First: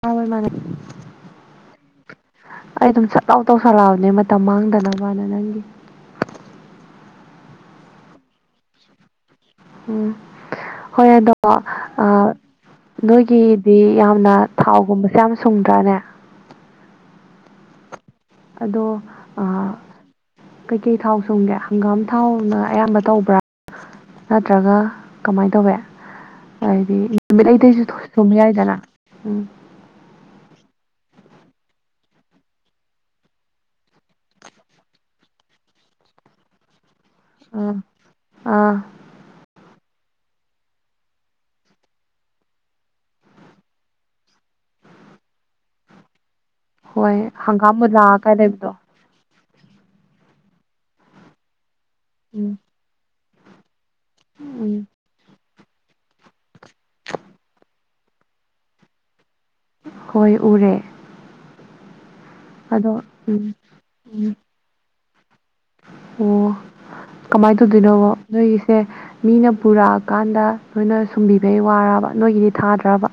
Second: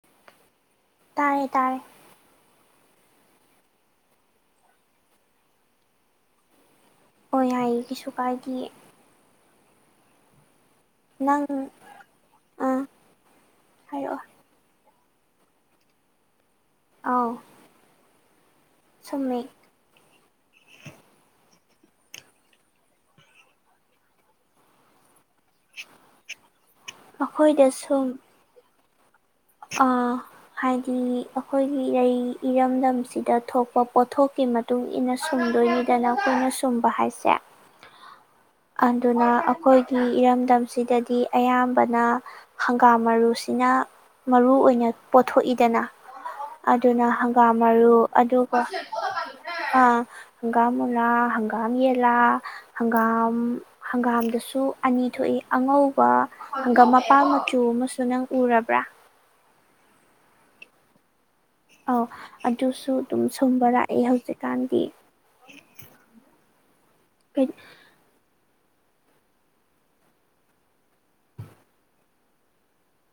ꯇꯥꯕꯔ ꯃꯥꯅꯦ [unintelligible] ꯇꯥꯔꯦ-ꯇꯥꯔꯦ ꯑꯩ ꯑꯗꯨꯝ ꯁꯠꯂꯥꯎ ꯇꯧꯁꯜꯂꯛꯑꯕꯅꯦ ꯃꯇꯝ ꯃꯥꯡꯗꯅꯕꯅ ꯅꯪꯒꯤ ꯑꯣ ꯌꯥꯏꯌꯦ ꯀꯩꯁꯨ ꯀꯥꯏꯒꯗꯤꯌꯦ ꯎꯝ ꯍꯣꯏ ꯑꯗꯣ ꯅꯪ ꯑꯥ ꯅꯣꯏꯒꯤꯗꯤ ꯍꯥꯏꯔꯛꯑꯣ ꯌꯥꯝꯅ ꯊꯥꯎꯒꯨꯝꯕꯁꯦ ꯌꯥꯝ ꯁꯨꯡꯗ꯭ꯔꯥꯅꯦ ꯑꯥꯎ ꯑꯗꯣ ꯆꯨꯝꯃꯦ ꯑ ꯀꯩꯀꯩ ꯊꯥꯎ ꯁꯨꯝꯒꯦ ꯍꯪꯒꯥꯝ ꯊꯥꯎꯅ ꯑꯌꯥꯝꯕ ꯇꯧꯕ꯭ꯔꯥ ꯅꯠꯇ꯭ꯔꯒ ꯀꯃꯥꯏ ꯇꯧꯋꯦ ꯍꯥꯏꯗꯤ ꯅꯨꯃꯤꯠꯂꯩꯗꯩꯁꯨ ꯁꯨꯝ ꯌꯥꯏꯗꯅ ꯎꯝ ꯑꯥ ꯍꯥꯏꯗꯤ ꯑꯩꯈꯣꯏꯒꯤ ꯔꯩ ꯏꯔꯝꯗꯝꯁꯤꯗ ꯊꯣꯛꯄ ꯄꯣꯠꯊꯣꯛꯀꯤ ꯃꯠ ꯃꯇꯨꯡ ꯏꯟꯅ ꯁꯨꯝꯗꯣꯏꯅꯤꯗꯅ ꯑꯩꯈꯣꯏꯅ ꯁꯨꯝꯕ ꯍꯥꯏꯁꯦ ꯑ ꯑ ꯑꯗꯨꯅ ꯑꯩꯈꯣꯏꯒꯤ ꯏꯔꯝꯗꯝꯁꯤꯗꯗꯤ ꯑꯌꯥꯝꯕꯅ ꯍꯪꯒꯥꯝ ꯃꯔꯨꯁꯤꯅ ꯃꯔꯨ ꯑꯣꯏꯅ ꯄꯣꯠꯊꯣꯛꯏꯗꯅ ꯑꯗꯨꯅ ꯍꯣꯏ ꯍꯪꯒꯥꯝ ꯃꯔꯨ ꯃꯨꯂꯥ ꯀꯥꯏ ꯑꯗꯨꯒ ꯂꯩꯕꯗꯣ ꯑꯥ ꯍꯪꯒꯥꯝ ꯎꯂꯥ ꯍꯪꯒꯥꯝ ꯌꯦꯂꯥ ꯎꯝ ꯍꯪꯒꯥꯝ ꯍꯪꯒꯥꯝꯗꯁꯨ ꯎꯝ ꯑꯅꯤ ꯊꯣꯛꯏ ꯑꯉꯧꯕ ꯍꯪꯒ ꯃꯄꯥꯜ ꯃꯆꯨ ꯑꯃꯁꯨ ꯅꯪ ꯎꯔꯕ꯭ꯔꯥ ꯍꯣꯏ ꯎꯔꯦ ꯑꯧ ꯑꯗꯨꯁꯨ ꯑꯗꯣ ꯑꯗꯨꯝ ꯎꯝ ꯁꯨꯝꯕ ꯂꯥꯛꯑꯦ ꯎꯝ ꯍꯧꯖꯤꯛꯀꯥꯟꯗꯤ ꯑꯣ ꯀꯃꯥꯏꯅ ꯇꯧꯗꯣꯏꯅꯣꯕ ꯅꯣꯏꯒꯤꯁꯦ ꯃꯤꯅ ꯄꯨꯔꯛꯑꯀꯥꯟꯗ ꯅꯣꯏꯅ ꯁꯨꯝꯕꯤꯕꯩ ꯋꯥꯔꯕ ꯅꯣꯏꯒꯤꯗꯤ ꯊꯥꯗ꯭ꯔꯕ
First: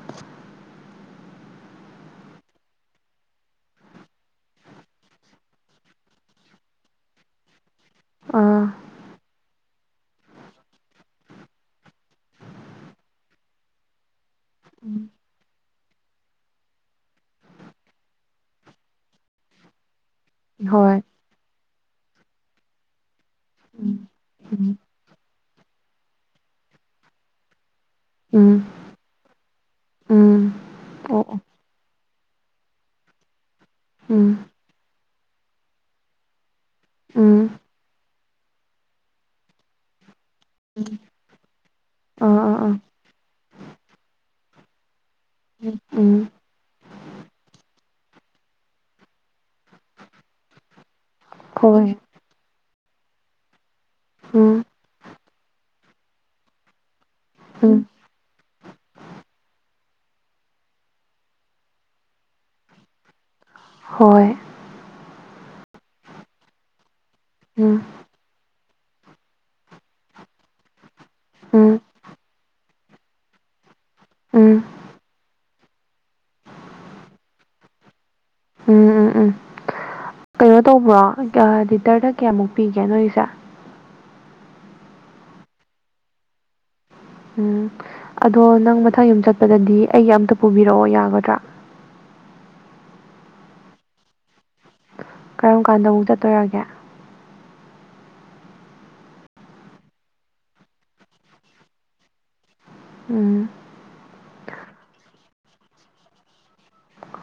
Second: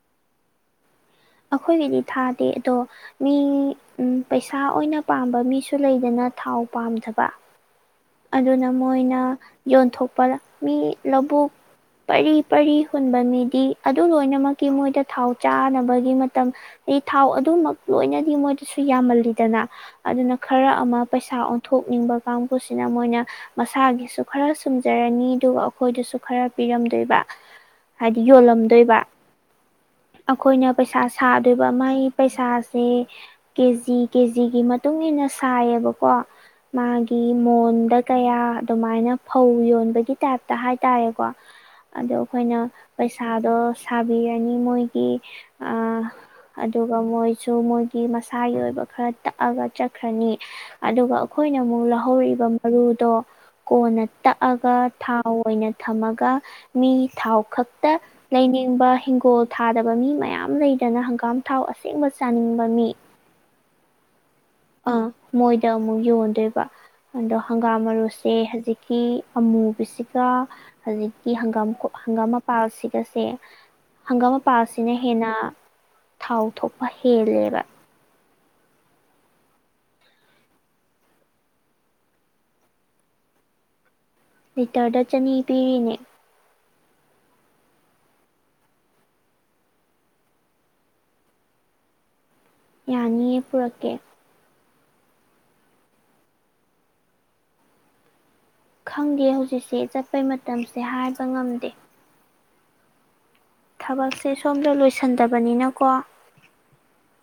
ꯑꯩꯈꯣꯏꯒꯤꯗꯤ ꯊꯥꯗꯦ ꯑꯗꯣ ꯃꯤ ꯎꯝ ꯄꯩꯁꯥ ꯑꯣꯏꯅ ꯄꯥꯝꯕ ꯃꯤꯁꯨ ꯂꯩꯗꯅ ꯊꯥꯎ ꯄꯥꯝꯗꯕꯥ ꯑꯥ ꯑꯗꯨꯅ ꯃꯣꯏꯅ ꯌꯣꯟꯊꯣꯛꯄꯔ ꯃꯤ ꯂꯧꯕꯨꯛ ꯄꯔꯤ ꯄꯔꯤ ꯍꯨꯟꯕ ꯃꯤꯗꯤ ꯑꯗꯨ ꯂꯣꯏꯅꯃꯛ ꯀꯤ ꯎꯝ ꯃꯣꯏꯗ ꯊꯥꯎ ꯆꯥꯅꯕꯒꯤ ꯃꯇꯝ ꯑ ꯊꯥꯎ ꯑꯗꯨꯃꯛ ꯂꯣꯏꯅꯗꯤ ꯃꯣꯏꯗꯁꯨ ꯌꯥꯝꯃꯜꯂꯤꯗꯅ ꯑꯗꯨꯅ ꯈꯔ ꯍꯣꯏ ꯑꯃ ꯄꯩꯁꯥ ꯑꯣꯟꯊꯣꯛꯅꯤꯡꯕ ꯀꯥꯡꯕꯨꯁꯤꯅ ꯃꯣꯏꯅ ꯎꯝ ꯃꯁꯥꯒꯤꯁꯨ ꯈꯔ ꯁꯨꯝꯖ ꯖꯔꯅꯤ ꯑꯗꯨꯒ ꯑꯩꯈꯣꯏꯗꯁꯨ ꯈꯔ ꯄꯤꯔꯝꯗꯣꯏꯕ ꯍꯥꯏꯗꯤ ꯎꯝ ꯌꯣꯜꯂꯝꯗꯣꯏꯕ ꯎꯝ ꯎꯝ ꯑꯩꯈꯣꯏꯅ ꯄꯩꯁꯥ ꯑꯣ ꯑꯣ ꯁꯥꯗꯣꯏꯕ ꯃꯥꯏ ꯄꯩꯁꯥꯁꯦ ꯀꯦꯖꯤ ꯖꯤ ꯎꯝ ꯀꯦꯖꯤꯒꯤ ꯃꯇꯨꯡꯏꯟꯅ ꯁꯥꯏꯌꯦꯕꯀꯣ ꯃꯥꯒꯤ ꯎꯝ ꯃꯣꯟꯗ ꯀꯌꯥ ꯑꯗꯨꯃꯥꯏꯅ ꯐꯧ ꯌꯣꯟꯕꯒꯤ ꯇꯥꯏꯞꯇ ꯇ ꯍꯥꯏꯇꯥꯔꯦꯀꯣ ꯑꯗꯣ ꯑꯥ ꯑꯩꯈꯣꯏꯅ ꯑꯥ ꯑꯥ ꯄꯩꯁꯥꯗꯣ ꯁꯥꯕꯤꯔꯅꯤ ꯃꯣꯏ ꯏ ꯎꯝ ꯎꯝ ꯑꯗꯨꯒ ꯃꯣꯏꯁꯨ ꯃꯣꯏꯒꯤ ꯃꯁꯥꯒꯤ ꯑꯣꯏꯕ ꯈꯔ ꯇꯛꯑꯒ ꯆꯠꯈ꯭ꯔꯅꯤ ꯑꯗꯨꯒ ꯑꯩꯈꯣꯏꯅ ꯑꯃꯨꯛ ꯍꯣꯏ ꯂꯧꯍꯧꯔꯤꯕ ꯃꯔꯨꯗꯣ ꯀꯣꯟꯅ ꯎꯝ ꯇꯛꯑꯒ ꯊꯥ ꯊꯥꯎ ꯑꯣꯏꯅ ꯊꯝꯃꯒ ꯃꯤ ꯊꯥꯎ ꯎꯝ ꯈꯛꯇ ꯂꯩꯅꯤꯡꯕ ꯍꯤꯡꯒꯣꯜ ꯊꯥꯗꯕ ꯃꯤ ꯃꯌꯥꯝ ꯂꯩꯗꯅ ꯍꯪꯒꯥꯝ ꯊꯥꯎ ꯑꯁꯦꯡꯕ ꯆꯥꯅꯤꯡꯕ ꯃꯤ ꯍꯣꯏ ꯑꯥ ꯃꯣꯏꯗ ꯑꯃꯨꯛ ꯌꯣꯟꯗꯣꯏꯕ ꯑꯗꯣ ꯎꯝ ꯍꯪꯒꯥꯝ ꯃꯔꯨꯁꯦ ꯍꯖꯤꯛ ꯀꯤ ꯑꯃꯨꯕꯤꯁꯤꯒ ꯍꯧꯖꯤꯛꯀꯤ ꯍꯪꯒꯥꯝ ꯎꯝ ꯀꯣ ꯍꯪꯒꯥꯝ ꯃꯄꯥꯜꯁꯤꯒꯁꯦ ꯍꯪꯒꯥꯝ ꯎꯝ ꯃꯄꯥꯜꯁꯤ ꯁꯤꯅ ꯍꯦꯟꯅ ꯊꯥꯎ ꯊꯣꯛꯄ ꯍꯦꯜꯂꯦꯕ ꯎꯝ ꯎꯝ ꯎꯝ ꯀꯩꯅꯣ ꯇꯧꯕ꯭ꯔꯣ ꯂꯤꯇꯔꯗ ꯀꯌꯥꯃꯨꯛ ꯄꯤꯒꯦ ꯅꯣꯏꯁꯦ ꯂꯤꯇꯔꯗ ꯆꯅꯤ ꯄꯤꯔꯤꯅꯦ ꯎꯝ ꯑꯗꯣ ꯅꯪ ꯃꯊꯪ ꯌꯨꯝ ꯆꯠꯄꯗꯗꯤ ꯑꯩꯒꯤ ꯑꯝꯇ ꯄꯨꯕꯤꯔꯛꯑꯣ ꯌꯥꯒꯗ꯭ꯔꯥ ꯌꯥꯅꯤꯌꯦ ꯄꯨꯔꯛꯀꯦ ꯀꯔꯝ ꯀꯥꯟꯗ ꯑꯃꯨꯛ ꯆꯠꯇꯣꯏꯔꯒꯦ ꯈꯪꯗꯦ ꯍꯧꯖꯤꯛꯁꯦ ꯆꯠꯄꯩ ꯃꯇꯝꯁꯦ ꯍꯥꯏꯕ ꯉꯝꯗꯦ ꯎꯝ ꯊꯕꯛꯁꯦ ꯁꯣꯝꯗ ꯂꯣꯏꯁꯤꯟꯗꯕꯅꯤꯅꯀꯣ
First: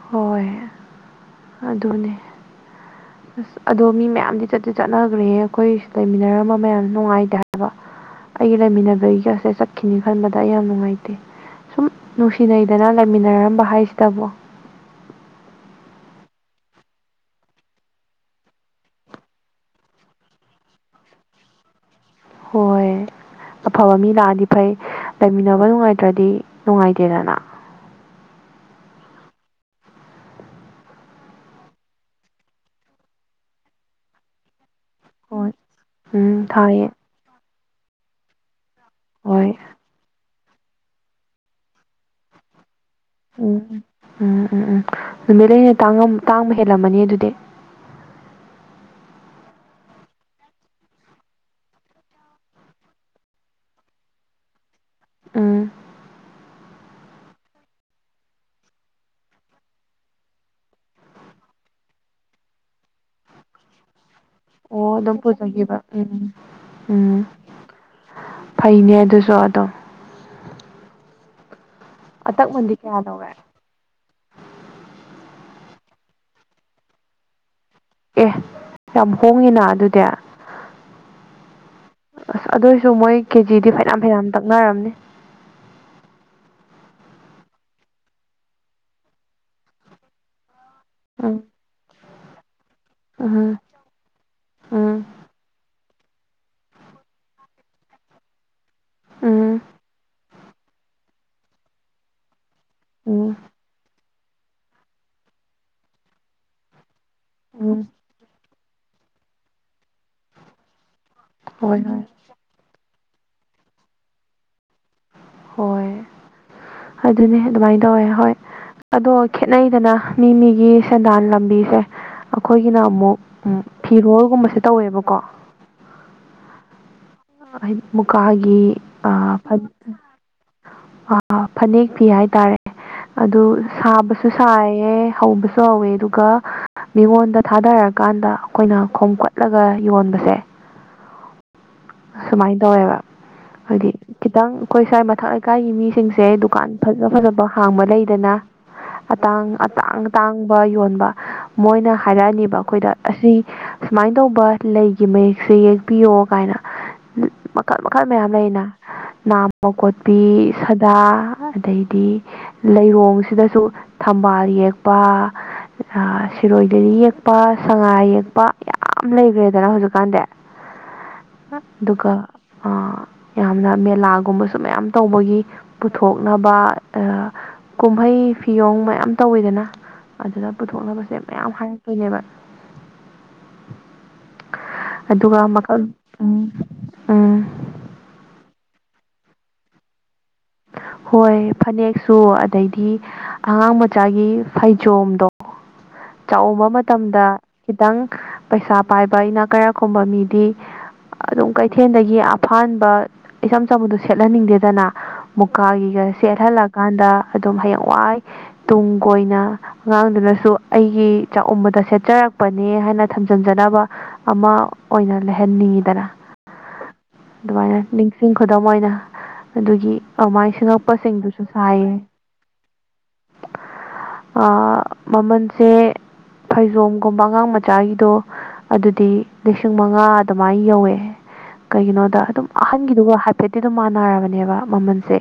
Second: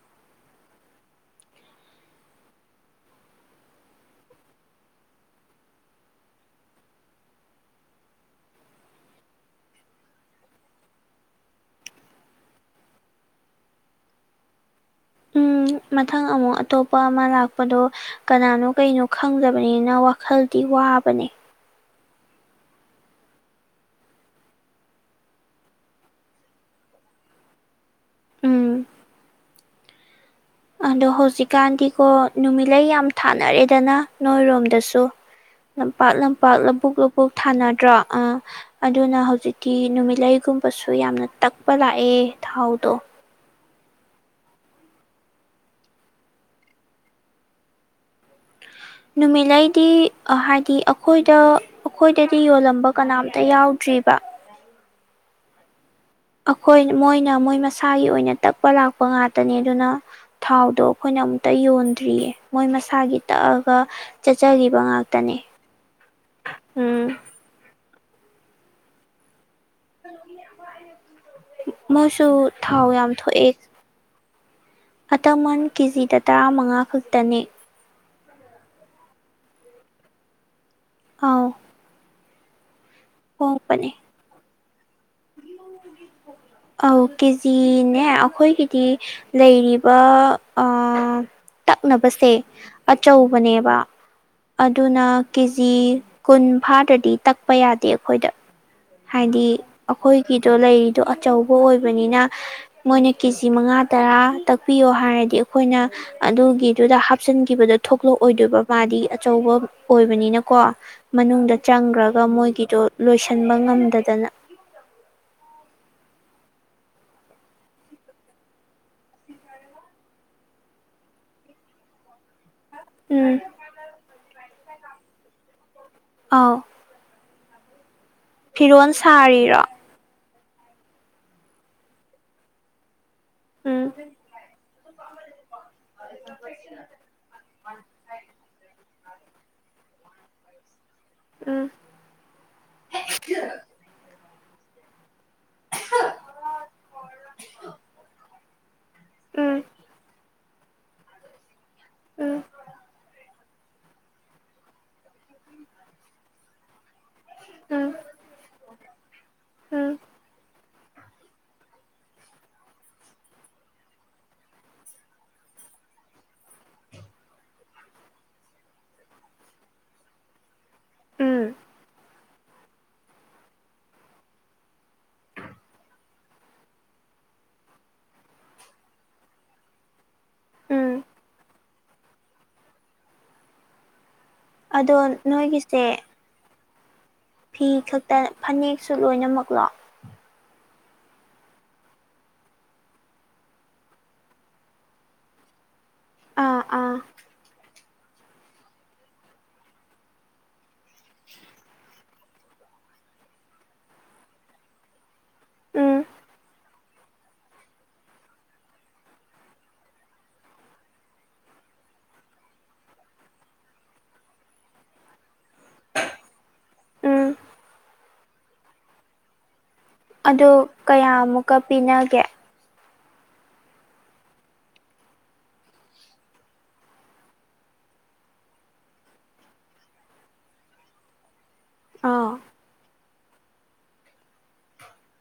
ꯍꯣꯏ ꯑꯗꯨꯅꯦ ꯑꯁ ꯑꯗꯣ ꯃꯤ ꯃꯌꯥꯝꯗꯤ ꯆꯠꯇꯤ ꯆꯠꯅꯒ꯭ꯔꯦ ꯑꯩꯈꯣꯏ ꯂꯩꯃꯤꯟꯅꯔꯝꯕ ꯃꯌꯥꯝ ꯅꯨꯡꯉꯥꯏꯇꯦ ꯍꯥꯏꯕ ꯑꯩꯒ ꯂꯩꯃꯤꯟꯅꯕꯒꯤꯒꯁꯦ ꯆꯠꯈꯤꯅꯤ ꯈꯟꯕꯗ ꯑꯩ ꯌꯥꯝ ꯅꯨꯡꯉꯥꯏꯇꯦ ꯁꯨꯝ ꯅꯨꯡꯁꯤꯅꯩꯗꯅ ꯂꯩꯃꯤꯟꯅꯔꯝꯕ ꯍꯥꯏꯁꯤꯗꯕꯨ ꯎꯝ ꯃꯊꯪ ꯑꯃꯨꯛ ꯑꯇꯣꯞꯄ ꯑꯃ ꯂꯥꯛꯄꯗꯣ ꯀꯅꯥꯅꯣ ꯀꯩꯅꯣ ꯈꯪꯗꯕꯅꯤꯅ ꯋꯥꯈꯜꯗꯤ ꯋꯥꯕꯅꯦ ꯍꯣꯏ ꯑꯐꯕ ꯃꯤ ꯂꯥꯛꯑꯗꯤ ꯐꯩ ꯂꯩꯃꯤꯟꯅꯕ ꯅꯨꯡꯉꯥꯏꯇ꯭ꯔꯗꯤ ꯅꯨꯡꯉꯥꯏꯇꯦꯗꯅ ꯎꯝ ꯑꯗꯣ ꯍꯧꯖꯤꯛꯀꯥꯟꯗꯤꯀꯣ ꯅꯨꯃꯤꯠꯂꯩ ꯌꯥꯝ ꯊꯥꯅꯔꯦꯗꯅ ꯅꯣꯏꯔꯣꯝꯗꯁꯨ ꯍꯣꯏ ꯂꯝ ꯄꯥꯛ ꯂꯝ ꯎꯝ ꯄꯥꯛ ꯊꯥꯏꯌꯦ ꯂꯕꯨꯛ ꯂ [unintelligible] ꯕꯨꯛ ꯊꯥꯅꯗ꯭ꯔꯣ ꯑ ꯑꯗꯨꯅ ꯍꯣꯏ ꯍꯧꯖꯤꯛꯇꯤ ꯅꯨꯃꯤꯠꯂꯩꯒꯨꯝ ꯀꯄꯁꯨ ꯌꯥꯝꯅ ꯇꯛꯄ ꯂꯥꯛꯑꯦ ꯊꯥꯎꯗꯣ ꯎꯝ ꯎꯝ ꯎꯝ ꯎꯝ ꯅꯨꯃꯤꯠꯂꯩꯅ ꯇꯥꯡꯕ ꯍꯦꯜꯂꯝꯃꯅꯤ ꯑꯗꯨꯗꯤ ꯅꯨꯃꯤꯠꯂꯩꯗꯤ ꯍꯥꯏꯗꯤ ꯑꯩꯈꯣꯏꯗ ꯑꯩꯈꯣꯏꯗꯗꯤ ꯌꯣꯜꯂꯝꯕ ꯀꯅꯥꯝꯇ ꯌꯥꯎꯗ꯭ꯔꯤꯕ ꯎꯝ ꯑꯩꯈꯣꯏ ꯃꯣꯏꯅ ꯃꯣꯏ ꯃꯁꯥꯒꯤ ꯑꯣꯏꯅ ꯇꯛꯄ ꯂꯥꯛꯄ ꯉꯥꯛꯇꯅꯦ ꯑꯗꯨꯅ ꯊꯥꯎꯗꯣ ꯑꯩꯈꯣꯏꯅ ꯑꯃꯨꯛꯇ ꯌꯣꯟꯗ꯭ꯔꯤꯌꯦ ꯃꯣꯏ ꯃꯁꯥꯒꯤ ꯇꯛꯑꯒ ꯆꯠꯆꯈꯤꯕ ꯑꯣ ꯑꯗꯨꯝ ꯉꯥꯛꯇꯅꯦ ꯄꯨꯖꯒꯤꯕ ꯎꯝ ꯎꯝ ꯐꯩꯅꯦ ꯑꯗꯨꯁꯨ ꯑꯗꯨꯝ ꯃꯁꯨ ꯑꯇꯛꯃꯟꯗꯤ ꯊꯥꯎ ꯀꯌꯥ ꯌꯥꯝ ꯂꯧꯔꯦ ꯊꯣꯛꯑꯦ ꯑꯇꯛꯃꯟ ꯀꯦꯖꯤꯗ ꯇꯔꯥꯃꯉꯥ ꯈꯛꯇꯅꯦ ꯑꯦ ꯌꯥꯝ ꯍꯣꯡꯉꯤꯅ ꯑꯗꯨꯗꯤ ꯑꯥꯎ ꯑꯁ ꯑꯗꯣꯏꯁꯨ ꯃꯣꯏ ꯀꯦꯖꯤꯗꯤ ꯍꯣꯡꯕꯅꯦ ꯐꯩꯅꯥꯝ ꯐꯩꯅꯥꯝ ꯇꯛꯅꯔꯝꯅꯤ [inaudible] ꯑꯧ ꯀꯦꯖꯤꯅꯦ ꯑꯈꯣꯏꯒꯤꯗꯤ ꯂꯩꯔꯤꯕ ꯑꯥ ꯎꯝ ꯇꯛꯅꯕꯁꯦ ꯎꯝ ꯑꯆꯧꯕꯅꯦꯕ ꯎꯝ ꯑꯗꯨꯅ ꯀꯦꯖꯤ ꯀꯨꯟ ꯐꯥꯗ꯭ꯔꯗꯤ ꯇꯛꯄ ꯌꯥꯗꯦ ꯑꯈꯣꯏꯗ ꯍꯥꯏꯗꯤ ꯎꯝ ꯑꯈꯣꯏꯒꯤꯗꯣ ꯂꯩꯔꯤꯗꯣ ꯑꯆꯧꯕ ꯑꯣꯏꯕꯅꯤꯅ ꯃꯣꯏꯅ ꯎꯝ ꯀꯦꯖꯤ ꯃꯉꯥ ꯇꯔꯥ ꯇꯛꯄꯤꯌꯣ ꯍꯥꯏꯔꯗꯤ ꯑꯩꯈꯣꯏꯅ ꯑꯗꯨꯒꯤꯗꯨꯗ ꯍꯥꯞꯆꯤꯟꯒꯤꯕꯗ ꯎꯝ ꯊꯣꯛꯂꯛꯑꯣꯏꯗꯣꯏꯕ ꯃꯥꯗꯤ ꯑꯆꯧꯕ ꯑꯣꯏꯕꯅꯤꯅꯀꯣ ꯃꯅꯨꯡꯗ ꯍꯣꯏ ꯍꯣꯏ ꯆꯪꯈ꯭ꯔꯒ ꯃꯣꯏꯒꯤꯗꯣ ꯂꯣꯏꯁꯤꯟꯕ ꯉꯝꯗꯗꯅ ꯍꯣꯏ ꯑꯗꯨꯅꯤ ꯑꯗꯨꯃꯥꯏꯅ ꯇꯧꯋꯦ ꯍꯣꯏ ꯑꯗꯣ ꯈꯦꯠꯅꯩꯗꯅ ꯃꯤ ꯃꯤꯒꯤ ꯁꯦꯟꯗꯥꯟ ꯂꯝꯕꯤꯁꯦ ꯑꯩꯈꯣꯏꯒꯤꯅ ꯑꯃꯨꯛ ꯎꯝ ꯎ ꯐꯤꯔꯣꯜꯒꯨꯝꯕꯁꯦ ꯇꯧꯋꯦꯕꯀꯣ ꯑꯥꯎ ꯍꯥꯏꯗꯤ ꯃꯨꯀꯥꯒꯤ ꯐꯤꯔꯣꯜ ꯑ ꯁꯥꯔꯤꯔꯣ ꯐꯅꯦꯛ ꯐꯤ ꯍꯥꯏꯇꯥꯔꯦ ꯑꯗꯨ ꯁꯥꯕꯁꯨ ꯁꯥꯏꯌꯦ ꯍꯧꯕꯁꯨ ꯍꯧꯋꯦ ꯑꯗꯨꯒ ꯃꯤꯉꯣꯟꯗ ꯊꯥꯗꯔꯀꯥꯟꯗ ꯑꯩꯈꯣꯏꯅ ꯈꯣꯝꯀꯠꯂꯒ ꯌꯣꯟꯕꯁꯦ ꯎꯝ ꯁꯨꯃꯥꯏꯅ ꯇꯧꯋꯦꯕ ꯍꯥꯏꯗꯤ ꯈꯤꯇꯪ ꯑꯩꯈꯣꯏ ꯁ꯭ꯋꯥꯏ ꯃꯊꯛ ꯂꯩꯀꯥꯏꯒꯤ ꯃꯤꯁꯤꯡꯁꯦ ꯗꯨꯀꯥꯟ ꯐꯖ ꯐꯖꯕ ꯍꯥꯡꯕ ꯂꯩꯗꯅ ꯑꯇꯥꯡ ꯑꯇꯥꯡꯇꯥꯡꯕ ꯌꯣꯟꯕ ꯃꯣꯏꯅ ꯍꯥꯏꯔꯛꯑꯅꯤꯕ ꯑꯩꯈꯣꯏꯗ ꯑꯁꯤ ꯁꯨꯃꯥꯏꯅ ꯇꯧꯕ ꯂꯩꯒꯤ ꯃꯌꯦꯛꯁꯦ ꯌꯦꯛꯄꯤꯌꯣ ꯀꯥꯏꯅ ꯃꯈꯜ ꯃꯈꯜ ꯑꯗꯣ ꯃꯌꯥꯝ ꯂꯩꯅ ꯅꯥꯕ ꯀꯣꯠꯄꯤ ꯁꯥꯗꯥ ꯑꯗꯩꯗꯤ ꯂꯩꯔꯣꯡꯁꯤꯗꯁꯨ ꯊꯝꯕꯥꯜ ꯌꯦꯛꯄ ꯁꯤꯔꯣꯏ ꯂꯤꯂꯤ ꯌꯦꯛꯄ ꯁꯉꯥꯏ ꯌꯦꯛꯄ ꯌꯥꯝ ꯂꯩꯒ꯭ꯔꯦꯗꯅ ꯍꯧꯖꯤꯛꯀꯥꯟꯗꯤ ꯎꯝ ꯑꯗꯨꯒ ꯑꯥ ꯌꯥꯝꯅ ꯃꯦꯂꯥꯒꯨꯝꯕꯁꯨ ꯃꯌꯥꯝ ꯇꯧꯕꯒꯤ ꯄꯨꯊꯣꯛꯅꯕ ꯀꯨꯝꯍꯩ ꯐꯤꯌꯣꯡ ꯃꯌꯥꯝ ꯇꯧꯋꯤꯗꯅ ꯑꯗꯨꯗ ꯄꯨꯊꯣꯛꯅꯕꯁꯦ ꯃꯌꯥꯝ ꯍꯥꯏꯔꯛꯇꯣꯏꯅꯦꯕ ꯑꯗꯨꯒ ꯃꯈꯜ ꯅꯣꯏꯒꯤꯁꯦ ꯎꯝ ꯎꯝ ꯐꯤ ꯈꯛꯇ ꯐꯅꯦꯛꯁꯨ ꯂꯣꯏꯅꯃꯛꯂꯣ ꯍꯣꯏ ꯐꯅꯦꯛꯁꯨ ꯑꯗꯩꯗꯤ ꯑꯉꯥꯡ ꯃꯆꯥꯒꯤ ꯐꯩꯖꯣꯝꯗꯣ ꯑꯥ ꯆꯥꯛꯎꯝꯕ ꯑꯥ ꯃꯇꯝꯗ ꯈꯤꯇꯪ ꯄꯩꯁꯥ ꯄꯥꯏꯕ ꯏꯅꯥꯛ ꯀꯩꯔꯥꯛ ꯈꯨꯟꯕ ꯒꯤꯗꯤ ꯑꯗꯨꯝ ꯀꯩꯊꯦꯜꯗꯒꯤ ꯑꯐꯥꯟꯕ ꯏꯆꯝ ꯆꯝꯕꯗ ꯁꯦꯠꯍꯟꯅꯤꯡꯗꯦꯗꯅ ꯎꯝ ꯃꯨꯀꯥꯒꯤꯒ ꯁꯦꯠꯍꯜꯂꯛꯀꯥꯟꯗ ꯑꯗꯨꯝ ꯍꯌꯦꯡ ꯋꯥꯏ ꯇꯨꯡ ꯀꯣꯏꯅ ꯑꯉꯥꯡꯗꯨꯅꯁꯨ ꯑꯩꯒꯤ ꯆꯥꯛꯕꯗ ꯁꯦꯠꯆꯔꯛꯄꯅꯦ ꯍꯥꯏꯅ ꯊꯝꯖꯤꯟꯖꯅꯕ ꯑꯃ ꯑꯣꯏꯅ ꯂꯩꯍꯟꯅꯤꯡꯉꯤꯗꯅ ꯎꯝ ꯑꯗꯨꯃꯥꯏꯅ ꯅꯤꯡꯁꯤꯡ ꯈꯨꯗꯝ ꯑꯣꯏꯅ ꯑꯗꯨꯒꯤ ꯑꯗꯨꯃꯥꯏ ꯑꯗꯣ ꯁꯤꯡꯉꯛꯄꯁꯤꯡꯗꯨꯁꯨ ꯀꯌꯥꯃꯨꯛꯀ ꯁꯥꯏꯌꯦ ꯄꯤꯅꯒꯦ ꯑꯥ ꯃꯃꯟꯁꯦ ꯐꯩꯖꯣꯝꯒꯨꯝꯕ ꯑꯉꯥꯡ ꯃꯆꯥꯒꯤꯗꯣ ꯑꯗꯨꯗꯤ ꯂꯤꯁꯤꯡ ꯃꯉꯥ ꯑꯗꯨꯃꯥꯏꯅ ꯌꯧꯋꯦ ꯀꯩꯒꯤꯅꯣꯗ ꯑꯥ ꯗꯨꯝ ꯑꯍꯟꯒꯤꯗꯨꯒ ꯍꯥꯏꯐꯦꯠꯇꯤ ꯑꯗꯨꯝ ꯃꯥꯟꯅꯔꯕꯅꯦꯕ ꯃꯃꯟꯁꯦ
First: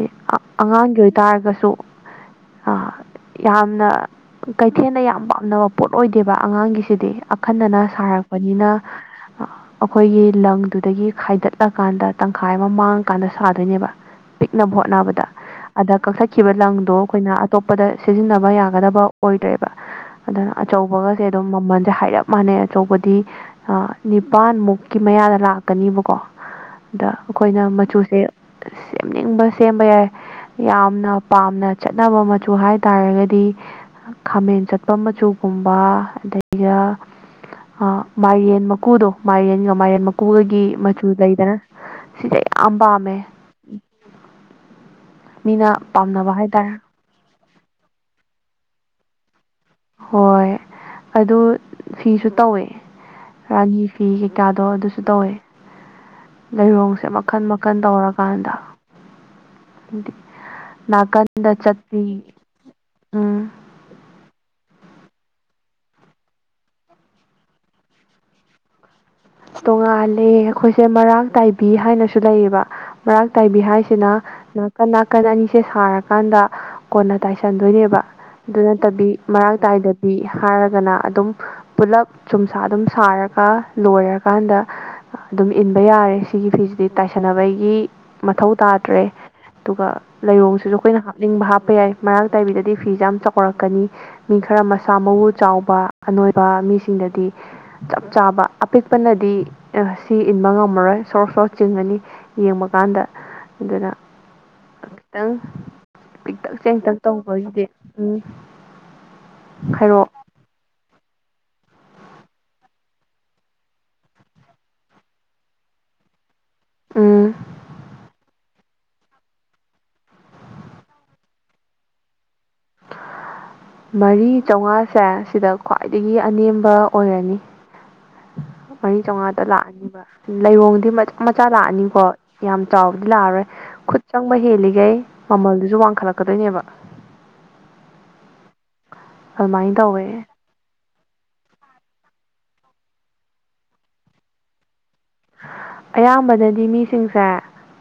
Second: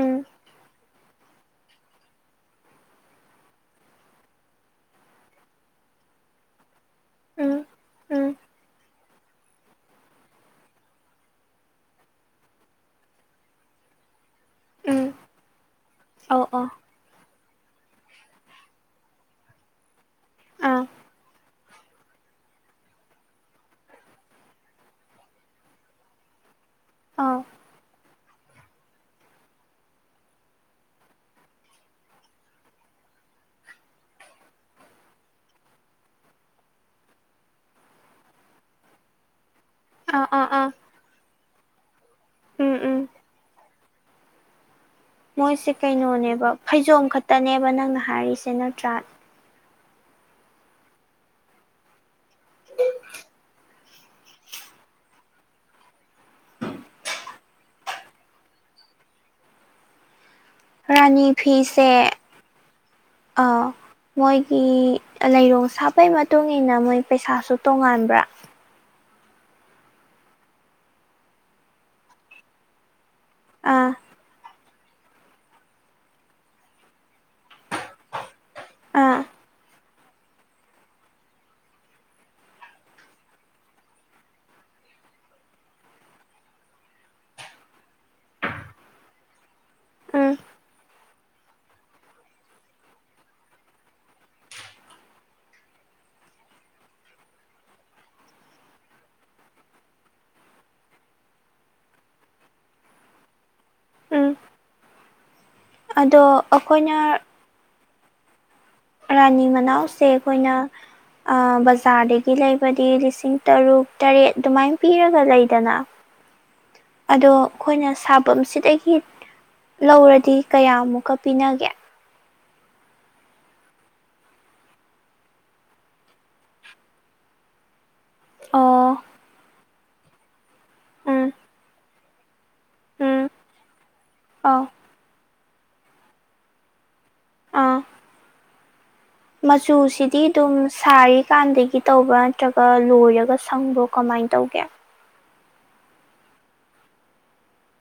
ꯎꯝ ꯑꯉꯥꯡꯒꯤ ꯑꯣꯏꯇꯥꯔꯒꯁꯨ ꯌꯥꯝꯅ ꯀꯩꯊꯦꯜꯗ ꯌꯥꯝ ꯄꯥꯝꯅꯕ ꯄꯣꯠ ꯑꯣꯏꯗꯦꯕ ꯑꯉꯥꯡꯒꯤꯁꯤꯗꯤ ꯎꯝ ꯑꯈꯟꯅꯅ ꯎꯝ ꯁꯥꯔꯛꯄꯅꯤꯅ ꯑ [inaudible] ꯑꯩꯈꯣꯏꯒꯤ ꯂꯪꯗꯨꯗꯒꯤ ꯈꯥꯏꯗꯠꯂꯀꯥꯟꯗ ꯇꯪꯈꯥꯏ ꯑꯃ ꯃꯥꯡꯉꯀꯥꯟꯗ ꯁꯥꯗꯣꯏꯅꯦꯕ ꯄꯤꯛꯅꯕ ꯎꯝ ꯍꯣꯠꯅꯕꯗ ꯑꯗ ꯑꯧ ꯀꯛꯊꯠꯈꯤꯕ ꯑꯧ ꯂꯪꯗꯣ ꯑꯩꯈꯣꯏꯅ ꯑꯇꯣꯞꯄꯗ ꯁꯤꯖꯤꯟꯅꯕ ꯌꯥꯒꯗꯕ ꯑꯣꯏꯗ꯭ꯔꯦꯕ ꯑꯗꯨꯅ ꯑꯥ ꯑꯆꯧꯕꯒꯁꯦ ꯑꯗꯨꯝ ꯃꯃꯜꯁꯦ ꯍꯥꯏꯔꯞ ꯃꯥꯟꯅꯩ ꯑꯆꯧꯕꯗꯤ ꯑ ꯅꯤꯄꯥꯥꯟꯃꯨꯛꯀꯤ ꯃꯌꯥꯗ ꯂꯥꯛꯀꯅꯤꯕꯀꯣ ꯑꯗ ꯑꯧ ꯑꯩꯈꯣꯏꯅ ꯃꯆꯨꯁꯦ ꯁꯦꯝꯅꯤꯡꯕ ꯁꯦꯝꯕ ꯌꯥꯏ ꯌꯥꯝꯅ ꯄꯥꯝꯅ ꯆꯠꯅꯕ ꯃꯆꯨ ꯍꯥꯏꯇꯥꯥꯔꯒꯗꯤ ꯈꯥꯃꯦꯟ ꯆꯠꯄ ꯃꯆꯨꯒꯨꯝꯕ ꯑꯗꯒꯤ ꯃꯥꯏꯔꯦꯟ ꯃꯀꯨꯗꯣ ꯃꯥꯏꯔꯦꯟꯒ ꯃꯥꯏꯔꯦꯟ ꯑꯥ ꯑꯥ ꯃꯀꯨꯒꯒꯤ ꯑꯥ ꯁꯨ ꯂꯩꯗꯅ ꯁꯤꯁꯦ ꯌꯥꯝ ꯎꯝ ꯎꯝ ꯄꯥꯝꯅꯩ ꯃꯣꯏꯁꯦ ꯄꯥꯝꯅꯕ ꯀꯩꯅꯣꯅꯦꯕ ꯍꯥꯏꯇꯥꯔꯦ ꯐꯩꯖꯣꯝ ꯈꯛꯇꯅꯦꯕ ꯅꯪꯅ ꯍꯥꯏꯔꯤꯁꯦ ꯅꯠꯇ꯭ꯔꯥ ꯍꯣꯏ ꯑꯗꯨ ꯐꯤꯁꯨ ꯇꯧꯋꯦ ꯔꯥꯅꯤ ꯐꯤ ꯀꯩꯀꯥꯗꯣ ꯑꯗꯨꯁꯨ ꯇꯧꯋꯦ ꯂꯩꯔꯣꯡꯁꯦ ꯃꯈꯟ ꯃꯈꯟ ꯇꯧꯔꯀꯥꯟꯗ ꯍꯥꯏꯗꯤ ꯔꯥꯅꯤ ꯐꯤꯁꯦ ꯎꯝ ꯑꯥ ꯃꯣꯏꯒꯤ ꯂꯩꯔꯣꯡ ꯁꯥꯠꯄꯩꯒꯤ ꯃꯇꯨꯡꯏꯟꯅ ꯃꯣꯏ ꯄꯩꯁꯥꯁꯨ ꯇꯣꯡꯉꯥꯟꯕ꯭ꯔꯥ ꯇꯣꯉꯥꯜꯂꯦ ꯑꯩꯈꯣꯏꯁꯦ ꯃꯔꯥꯛ ꯇꯥꯏꯕꯤ ꯍꯥꯏꯅꯁꯨ ꯂꯩꯌꯦꯕ ꯃꯔꯥꯛ ꯇꯥꯏꯕꯤ ꯑꯥ ꯍꯥꯏꯁꯤꯅ ꯅꯥꯀꯟ ꯅꯥꯀꯟ ꯑꯅꯤꯁꯦ ꯁꯥꯔꯀꯥꯟꯗ ꯀꯣꯟꯅ ꯇꯥꯏꯁꯟꯗꯣꯏꯅꯦꯕ ꯑꯗꯨ ꯅꯠꯇꯕꯤ ꯑꯥ ꯃꯔꯥꯛ ꯇꯥꯏꯗꯕꯤ ꯕꯤ ꯍꯥꯏꯔꯒꯅ ꯑꯗꯨꯝ ꯄꯨꯂꯞ ꯆꯨꯝꯁꯥ ꯑꯗꯨꯝ ꯁꯥꯔꯒ ꯂꯣꯏꯔꯦ ꯀꯥꯟꯗ ꯑꯗꯨꯝ ꯏꯟꯕ ꯌꯥꯔꯦ ꯁꯤꯒꯤ ꯐꯤꯁꯤꯗꯤ ꯇꯥꯏꯁꯟꯅꯕꯒꯤ ꯃꯊꯧ ꯇꯥꯗ꯭ꯔꯦ ꯑꯗꯨꯒ ꯎꯝ ꯂꯩꯔꯣꯡꯁꯤꯁꯨ ꯑꯩꯈꯣꯏꯅ ꯍꯥꯞꯅꯤꯡꯕ ꯍꯥꯞꯄ ꯌꯥꯏ ꯃꯔꯥꯡ ꯇꯥꯏꯕꯤꯗꯗꯤ ꯐꯤꯁꯦ ꯌꯥꯝ ꯆꯥꯎꯔꯛꯀꯅꯤ ꯃꯤ ꯈꯔ ꯃꯁꯥ ꯃꯎ ꯆꯥꯎꯕ ꯑꯅꯣꯏꯕ ꯃꯤꯁꯤꯡꯗꯗꯤ ꯆꯞ ꯆꯥꯕ ꯑꯄꯤꯛ ꯑꯄꯤꯛꯅꯗꯤ ꯑ ꯁꯤ ꯏꯟꯕ ꯉꯝꯃꯔꯣꯏ ꯁꯣꯔꯠ ꯁꯣꯔꯠ ꯆꯤꯡꯉꯅꯤ ꯌꯦꯡꯕ ꯀꯥꯟꯗ ꯑꯗꯨꯅ ꯎꯝ ꯈꯤꯇꯪ ꯑꯗꯣ ꯄꯤꯛꯇꯛ ꯆꯦꯡꯇꯛ ꯑꯩꯈꯣꯏꯅ ꯇꯧꯕꯒꯤꯗꯤ ꯎꯝ ꯔꯥꯅꯤ ꯃꯅꯥꯎꯁꯦ ꯍꯥꯏꯔꯛꯑꯣ ꯑꯩꯈꯣꯏꯅ ꯑ ꯕꯖꯥꯔꯗꯒꯤ ꯂꯩꯕꯗꯤ ꯂꯤꯁꯤꯡ ꯇꯔꯨꯛ ꯇꯔꯦꯠ ꯑꯗꯨꯃꯥꯏꯅ ꯄꯤꯔꯒ ꯂꯩꯗꯅ [inaudible] ꯑꯗꯣ ꯎꯝ ꯑꯩꯈꯣꯏꯅ ꯁꯥꯚꯝꯁꯤꯗꯒꯤ ꯂꯧꯔꯗꯤ ꯀꯌꯥꯃꯨꯛꯀ ꯄꯤꯅꯒꯦ ꯃꯔꯤ ꯆꯧꯉꯥꯁꯦ ꯁꯤꯗ ꯈ꯭ꯋꯥꯏꯗꯒꯤ ꯑꯅꯦꯝꯕ ꯑꯣꯏꯔꯅꯤ ꯑꯣ ꯃꯔꯤ ꯆꯧꯉꯥꯗ ꯂꯥꯛꯑꯅꯤꯕ ꯂꯩꯥꯏꯔꯣꯡꯗꯤ ꯃꯆꯥ ꯎꯝ ꯃꯆꯥ ꯂꯥꯛꯑꯅꯤꯀꯣ ꯌꯥꯝ ꯆꯥꯎꯕꯗꯤ ꯎꯝ ꯂꯥꯛꯑꯔꯣꯏ ꯈꯨꯠ ꯆꯪꯕ ꯑꯧ ꯍꯦꯜꯂꯤꯒꯩ ꯃꯃꯜꯗꯨꯁꯨ ꯋꯥꯡꯈꯠꯂꯛꯀꯗꯣꯏꯅꯦꯕ ꯑꯥ ꯑꯗꯨꯃꯥꯏꯅ ꯇꯧꯋꯦ ꯃꯆꯨꯁꯤꯗꯤ ꯑꯗꯨꯝ ꯁꯥꯔꯤꯀꯥꯟꯗꯒꯤ ꯇꯧꯕ꯭ꯔꯥ ꯅꯠꯇ꯭ꯔꯒ ꯂꯣꯏꯔꯒ ꯁꯪꯕ꯭ꯔꯣ ꯀꯃꯥꯏꯟ ꯇꯧꯒꯦ ꯑꯌꯥꯝꯕꯅꯗꯤ ꯃꯤꯁꯤꯡꯁꯦ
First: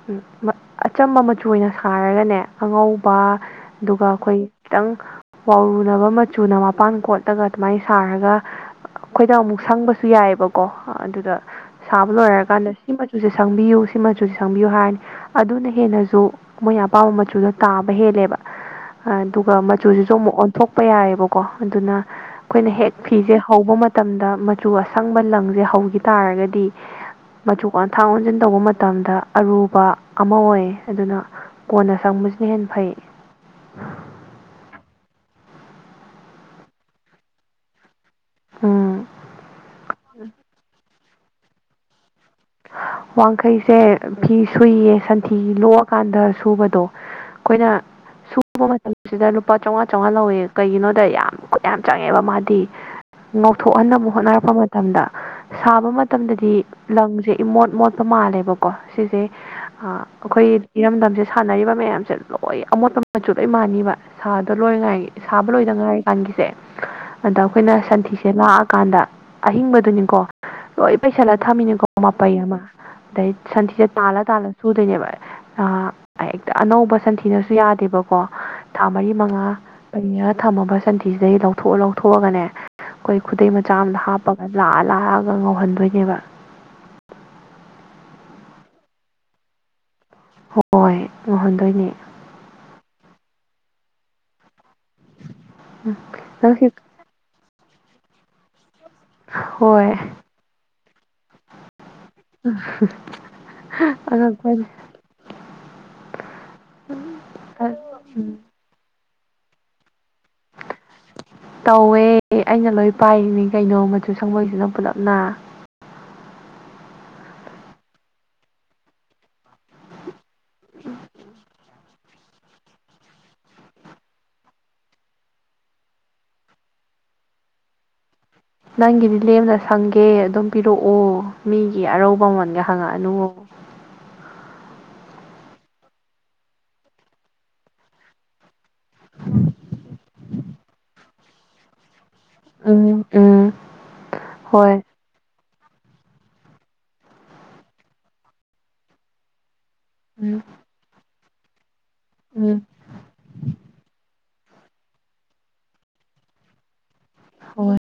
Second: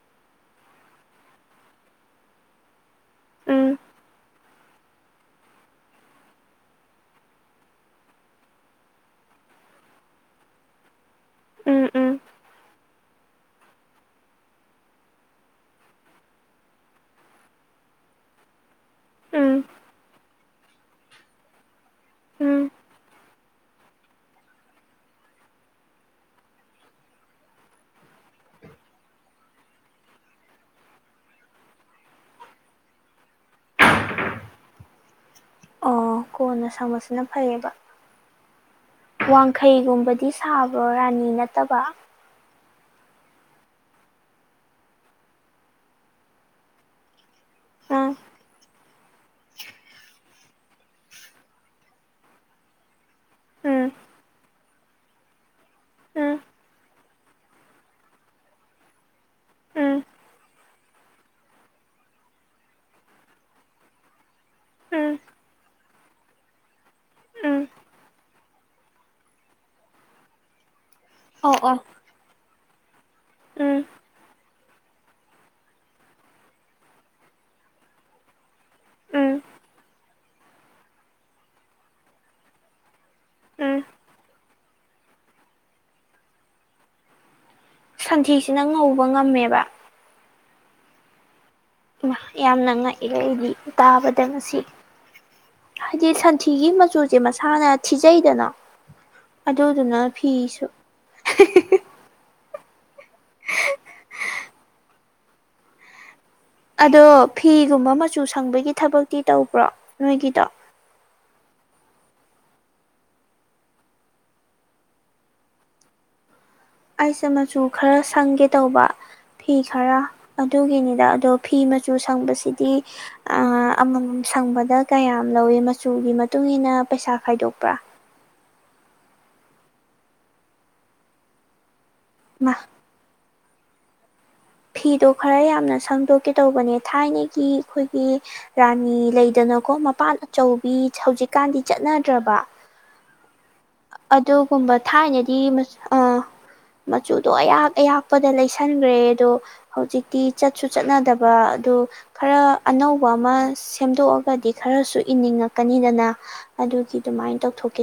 ꯎꯝ ꯃ ꯑꯆꯝꯕ ꯃꯆꯨ ꯑꯣꯏꯅ ꯁꯥꯔꯒꯅꯦ ꯑꯉꯧꯕ ꯎꯝ ꯑꯗꯨꯒ ꯑꯩꯈꯣꯏ ꯈꯤꯇꯪ ꯋꯥꯔꯨꯅꯕ ꯃꯆꯨꯅ ꯃꯄꯥꯟ ꯀꯣꯠꯂꯒ ꯑꯗꯨꯃꯥꯏ ꯁꯥꯔꯒ ꯑꯩꯈꯣꯏꯗ ꯑꯃꯨꯛ ꯁꯪꯕꯁꯨ ꯌꯥꯏꯑꯦꯕꯀꯣ ꯑꯗꯨꯗ ꯎꯝ ꯁꯥꯕ ꯎꯝ ꯂꯣꯏꯔꯀꯥꯟꯗ ꯁꯤ ꯃꯆꯨꯁꯦ ꯁꯪꯕꯤꯌꯨ ꯁꯤ ꯃꯆꯨꯁꯦ ꯁꯪꯕꯤꯌꯨ ꯍꯥꯏꯔꯅꯤ ꯑꯗꯨꯅ ꯍꯦꯟꯅꯖꯨ ꯃꯣꯏ ꯑꯄꯥꯝꯕ ꯃꯆꯨꯗꯣ ꯇꯥꯕ ꯍꯦꯜꯂꯦꯕ ꯑꯗꯨꯒ ꯎꯝ ꯃꯆꯨꯁꯤꯁꯨ ꯑꯃꯨꯛ ꯑꯣꯟꯊꯣꯛꯄ ꯌꯥꯏꯑꯦꯕꯀꯣ ꯑꯗꯨꯅ ꯎꯝ ꯑꯩꯈꯣꯏꯅ ꯍꯦꯛ ꯐꯤꯁꯦ ꯍꯧꯕ ꯃꯇꯝꯗ ꯃꯆꯨ ꯑꯁꯪꯕ ꯂꯪꯁꯦ ꯍꯧꯒꯤ ꯇꯥꯔꯒꯗꯤ ꯃꯆꯨ ꯑꯣꯟꯊꯥꯡ ꯑꯣꯟꯖꯤꯟ ꯇꯧꯕ ꯃꯇꯝꯗ ꯑꯔꯨꯕ ꯑꯃ ꯑꯣꯏ ꯑꯗꯨꯅ ꯀꯣꯟꯅ ꯁꯪꯕꯁꯤꯅ ꯍꯦꯟꯅ ꯐꯩ ꯑꯣ ꯀꯣꯟꯅ ꯁꯪꯕꯁꯤꯅ ꯐꯩꯌꯦꯕ ꯎꯝ ꯋꯥꯡꯈꯩꯒꯨꯝꯕꯗꯤ ꯁꯥꯕ꯭ꯔꯣ ꯔꯥꯅꯤ ꯅꯠꯇꯕ ꯋꯥꯡꯈꯩꯁꯦ ꯐꯤ ꯁꯨꯏꯌꯦ ꯁꯟꯊꯤ ꯂꯣꯛꯑꯀꯥꯟꯗ ꯁꯨꯕꯗꯣ ꯑꯩꯈꯣꯏꯅ ꯎꯝ ꯁꯨꯕ ꯃꯇꯝꯁꯤꯗ ꯂꯨꯄꯥ ꯆꯧꯉꯥ ꯆꯧꯉꯥ ꯂꯧꯋꯦ ꯀꯩꯒꯤꯅꯣꯗ ꯌꯥꯝ ꯈꯨꯠ ꯌꯥꯝ ꯆꯪꯉꯦꯕ ꯃꯥꯗꯤ ꯎꯝ ꯉꯧꯊꯣꯛꯍꯟꯅꯕ ꯍꯣꯠꯅꯔꯛꯄ ꯃꯇꯝꯗ ꯁꯥꯕ ꯎꯝ ꯃꯇꯝꯗꯗꯤ ꯂꯪꯖꯦ ꯏꯃꯣꯠ ꯃꯣꯠꯄ ꯃꯥꯜꯂꯦꯕꯀꯣ ꯁꯤꯖꯦ ꯑ ꯎꯝ ꯑꯩꯈꯣꯏ ꯏꯔꯝꯗꯝꯁꯦ ꯁꯥꯟꯅꯔꯤꯕ ꯃꯌꯥꯝꯁꯦ ꯂꯣꯏ ꯑꯃꯣꯠꯄ ꯃꯆꯨ ꯂꯣꯏ ꯃꯥꯟꯅꯤꯕ ꯇꯣ ꯂꯣꯏ ꯉꯥꯏ ꯎꯝ ꯁꯥꯕ ꯂꯣꯏꯗ ꯉꯥꯏꯔꯤ ꯥꯄꯟꯒꯤꯁꯦ ꯑꯗ ꯎꯝ ꯑꯩꯈꯣꯏꯅ ꯁꯟꯊꯤꯁꯦ ꯂꯥꯛꯑꯀꯥꯟꯗ ꯑꯍꯤꯡꯕꯗꯨꯅꯤꯀꯣ ꯂꯣꯏ ꯄꯩꯁꯜꯂꯥ ꯑꯣ ꯊꯥꯃꯤꯅꯤ ꯑꯣ ꯀꯣ ꯃꯄꯥꯩ ꯑꯃ ꯑꯗꯩ ꯎꯝ ꯁꯟꯊꯤꯁꯦ ꯇꯥꯜꯂ ꯇꯥꯜꯂ ꯁꯨꯗꯣꯏꯅꯦꯕ ꯑ ꯑꯍꯦꯛꯇ ꯑꯅꯧꯕ ꯁꯟꯊꯤꯅꯁꯨ ꯌꯥꯗꯦꯕꯀꯣ ꯊꯥ ꯃꯔꯤ ꯎꯝ ꯃꯉꯥ ꯄꯩꯔꯒ ꯊꯝꯃꯕ ꯁꯟꯊꯤꯁꯤꯗꯩ ꯂꯧꯊꯣꯛꯑ ꯂꯧꯊꯣꯛꯑꯒꯅꯦ ꯑꯩꯈꯣꯏ ꯈꯨꯗꯩ ꯃꯆꯥ ꯎꯝ ꯑꯃꯗ ꯍꯥꯞꯄꯒ ꯂꯥꯛꯑ ꯂꯥꯛꯑꯒ ꯉꯧꯍꯟꯗꯣꯏꯅꯦꯕ ꯁꯟꯊꯤꯁꯤꯅ ꯉꯧꯕ ꯉꯝꯃꯦꯕ ꯍꯣꯏ ꯉꯧꯍꯟꯗꯣꯏꯅꯦ ꯏꯃꯥ ꯌꯥꯝꯅ ꯉꯛꯏꯗ ꯑꯩꯗꯤ ꯇꯥꯕꯗ ꯉꯁꯤ ꯎꯝ ꯍꯥꯏꯗꯤ ꯅꯪꯁꯤ ꯁꯟꯊꯤꯒꯤ ꯃꯆꯨꯁꯦ ꯃꯁꯥꯅ ꯊꯤꯖꯩꯗꯅ ꯍꯣꯏ ꯑꯗꯨꯗꯨꯅ ꯐꯤꯁꯨ [unintelligible] ꯑꯗꯣ ꯐꯤꯒꯨꯝꯕ ꯃꯆꯨ ꯎꯝ ꯁꯪꯕꯒꯤ ꯊꯕꯛꯇꯤ ꯇꯧꯕ꯭ꯔꯣ ꯅꯣꯏꯒꯤꯗꯣ ꯇꯧꯋꯦ ꯑꯩꯅ ꯂꯣꯏ ꯄꯥꯏꯔꯤꯅꯤ ꯀꯩꯅꯣ ꯃꯆꯨ ꯁꯪꯕꯣꯏꯁꯤꯅ ꯄꯨꯜꯂꯞꯅ ꯑꯩꯁꯦ ꯃꯆꯨ ꯈꯔ ꯁꯪꯒꯦ ꯇꯧꯕ ꯐꯤ ꯈꯔ ꯑꯗꯨꯒꯤꯅꯤꯗ ꯑꯗꯣ ꯐꯤ ꯃꯆꯨ ꯁꯪꯕꯁꯤꯗꯤ ꯑꯃꯃꯝ ꯁꯪꯕꯗ ꯀꯌꯥꯝ ꯂꯧꯋꯦ ꯃꯆꯨꯒꯤ ꯃꯇꯨꯡ ꯏꯟꯅ ꯄꯩꯁꯥ ꯈꯥꯏꯗꯣꯛꯄ꯭ꯔꯥ ꯅꯪꯒꯤꯗꯤ ꯂꯦꯝꯅ ꯁꯪꯒꯦ ꯑꯗꯨꯝ ꯄꯤꯔꯛꯑꯣ ꯃꯤꯒꯤ ꯑꯔꯧꯕ ꯃꯥ ꯃꯃꯜꯒ ꯍꯪꯉꯛꯑꯅꯨ ꯐꯤꯗꯣ ꯈꯔ ꯌꯥꯝꯅ ꯁꯪꯗꯣꯛꯀꯦ ꯇꯧꯕꯅꯦ ꯊꯥꯏꯅꯒꯤ ꯑꯩꯈꯣꯏꯒꯤ ꯔꯥꯅꯤ ꯂꯩꯗꯅꯀꯣ ꯃꯄꯥꯟ ꯑꯆꯧꯕꯤ ꯍꯧꯖꯤꯛꯀꯥꯟꯗꯤ ꯆꯠꯅꯗ꯭ꯔꯕ ꯎꯝ ꯎꯝ ꯑꯗꯨꯒꯨꯝꯕ ꯍꯣꯏ ꯊꯥꯏꯅꯗꯤ ꯑꯥ ꯃꯆꯨꯗꯣ ꯑꯌꯥꯛ ꯑꯌꯥꯛꯄꯗ ꯂꯩꯁꯟꯈ꯭ꯔꯦ ꯑꯗꯣ ꯍꯧꯖꯤꯛꯇꯤ ꯎꯝ ꯆꯠ ꯁꯨ ꯆꯠꯅꯗꯕ ꯑꯗꯨ ꯈꯔ ꯎꯝ ꯑꯅꯧꯕ ꯑꯃ ꯁꯦꯝꯗꯣꯛꯑꯒꯗꯤ ꯈꯔꯁꯨ ꯏꯅꯤꯡꯉꯛꯀꯅꯤꯗꯅ ꯑꯗꯨꯒꯤ ꯑꯗꯨꯃꯥꯏꯅ ꯍꯣꯏ ꯇꯧꯊꯣꯛꯀꯦ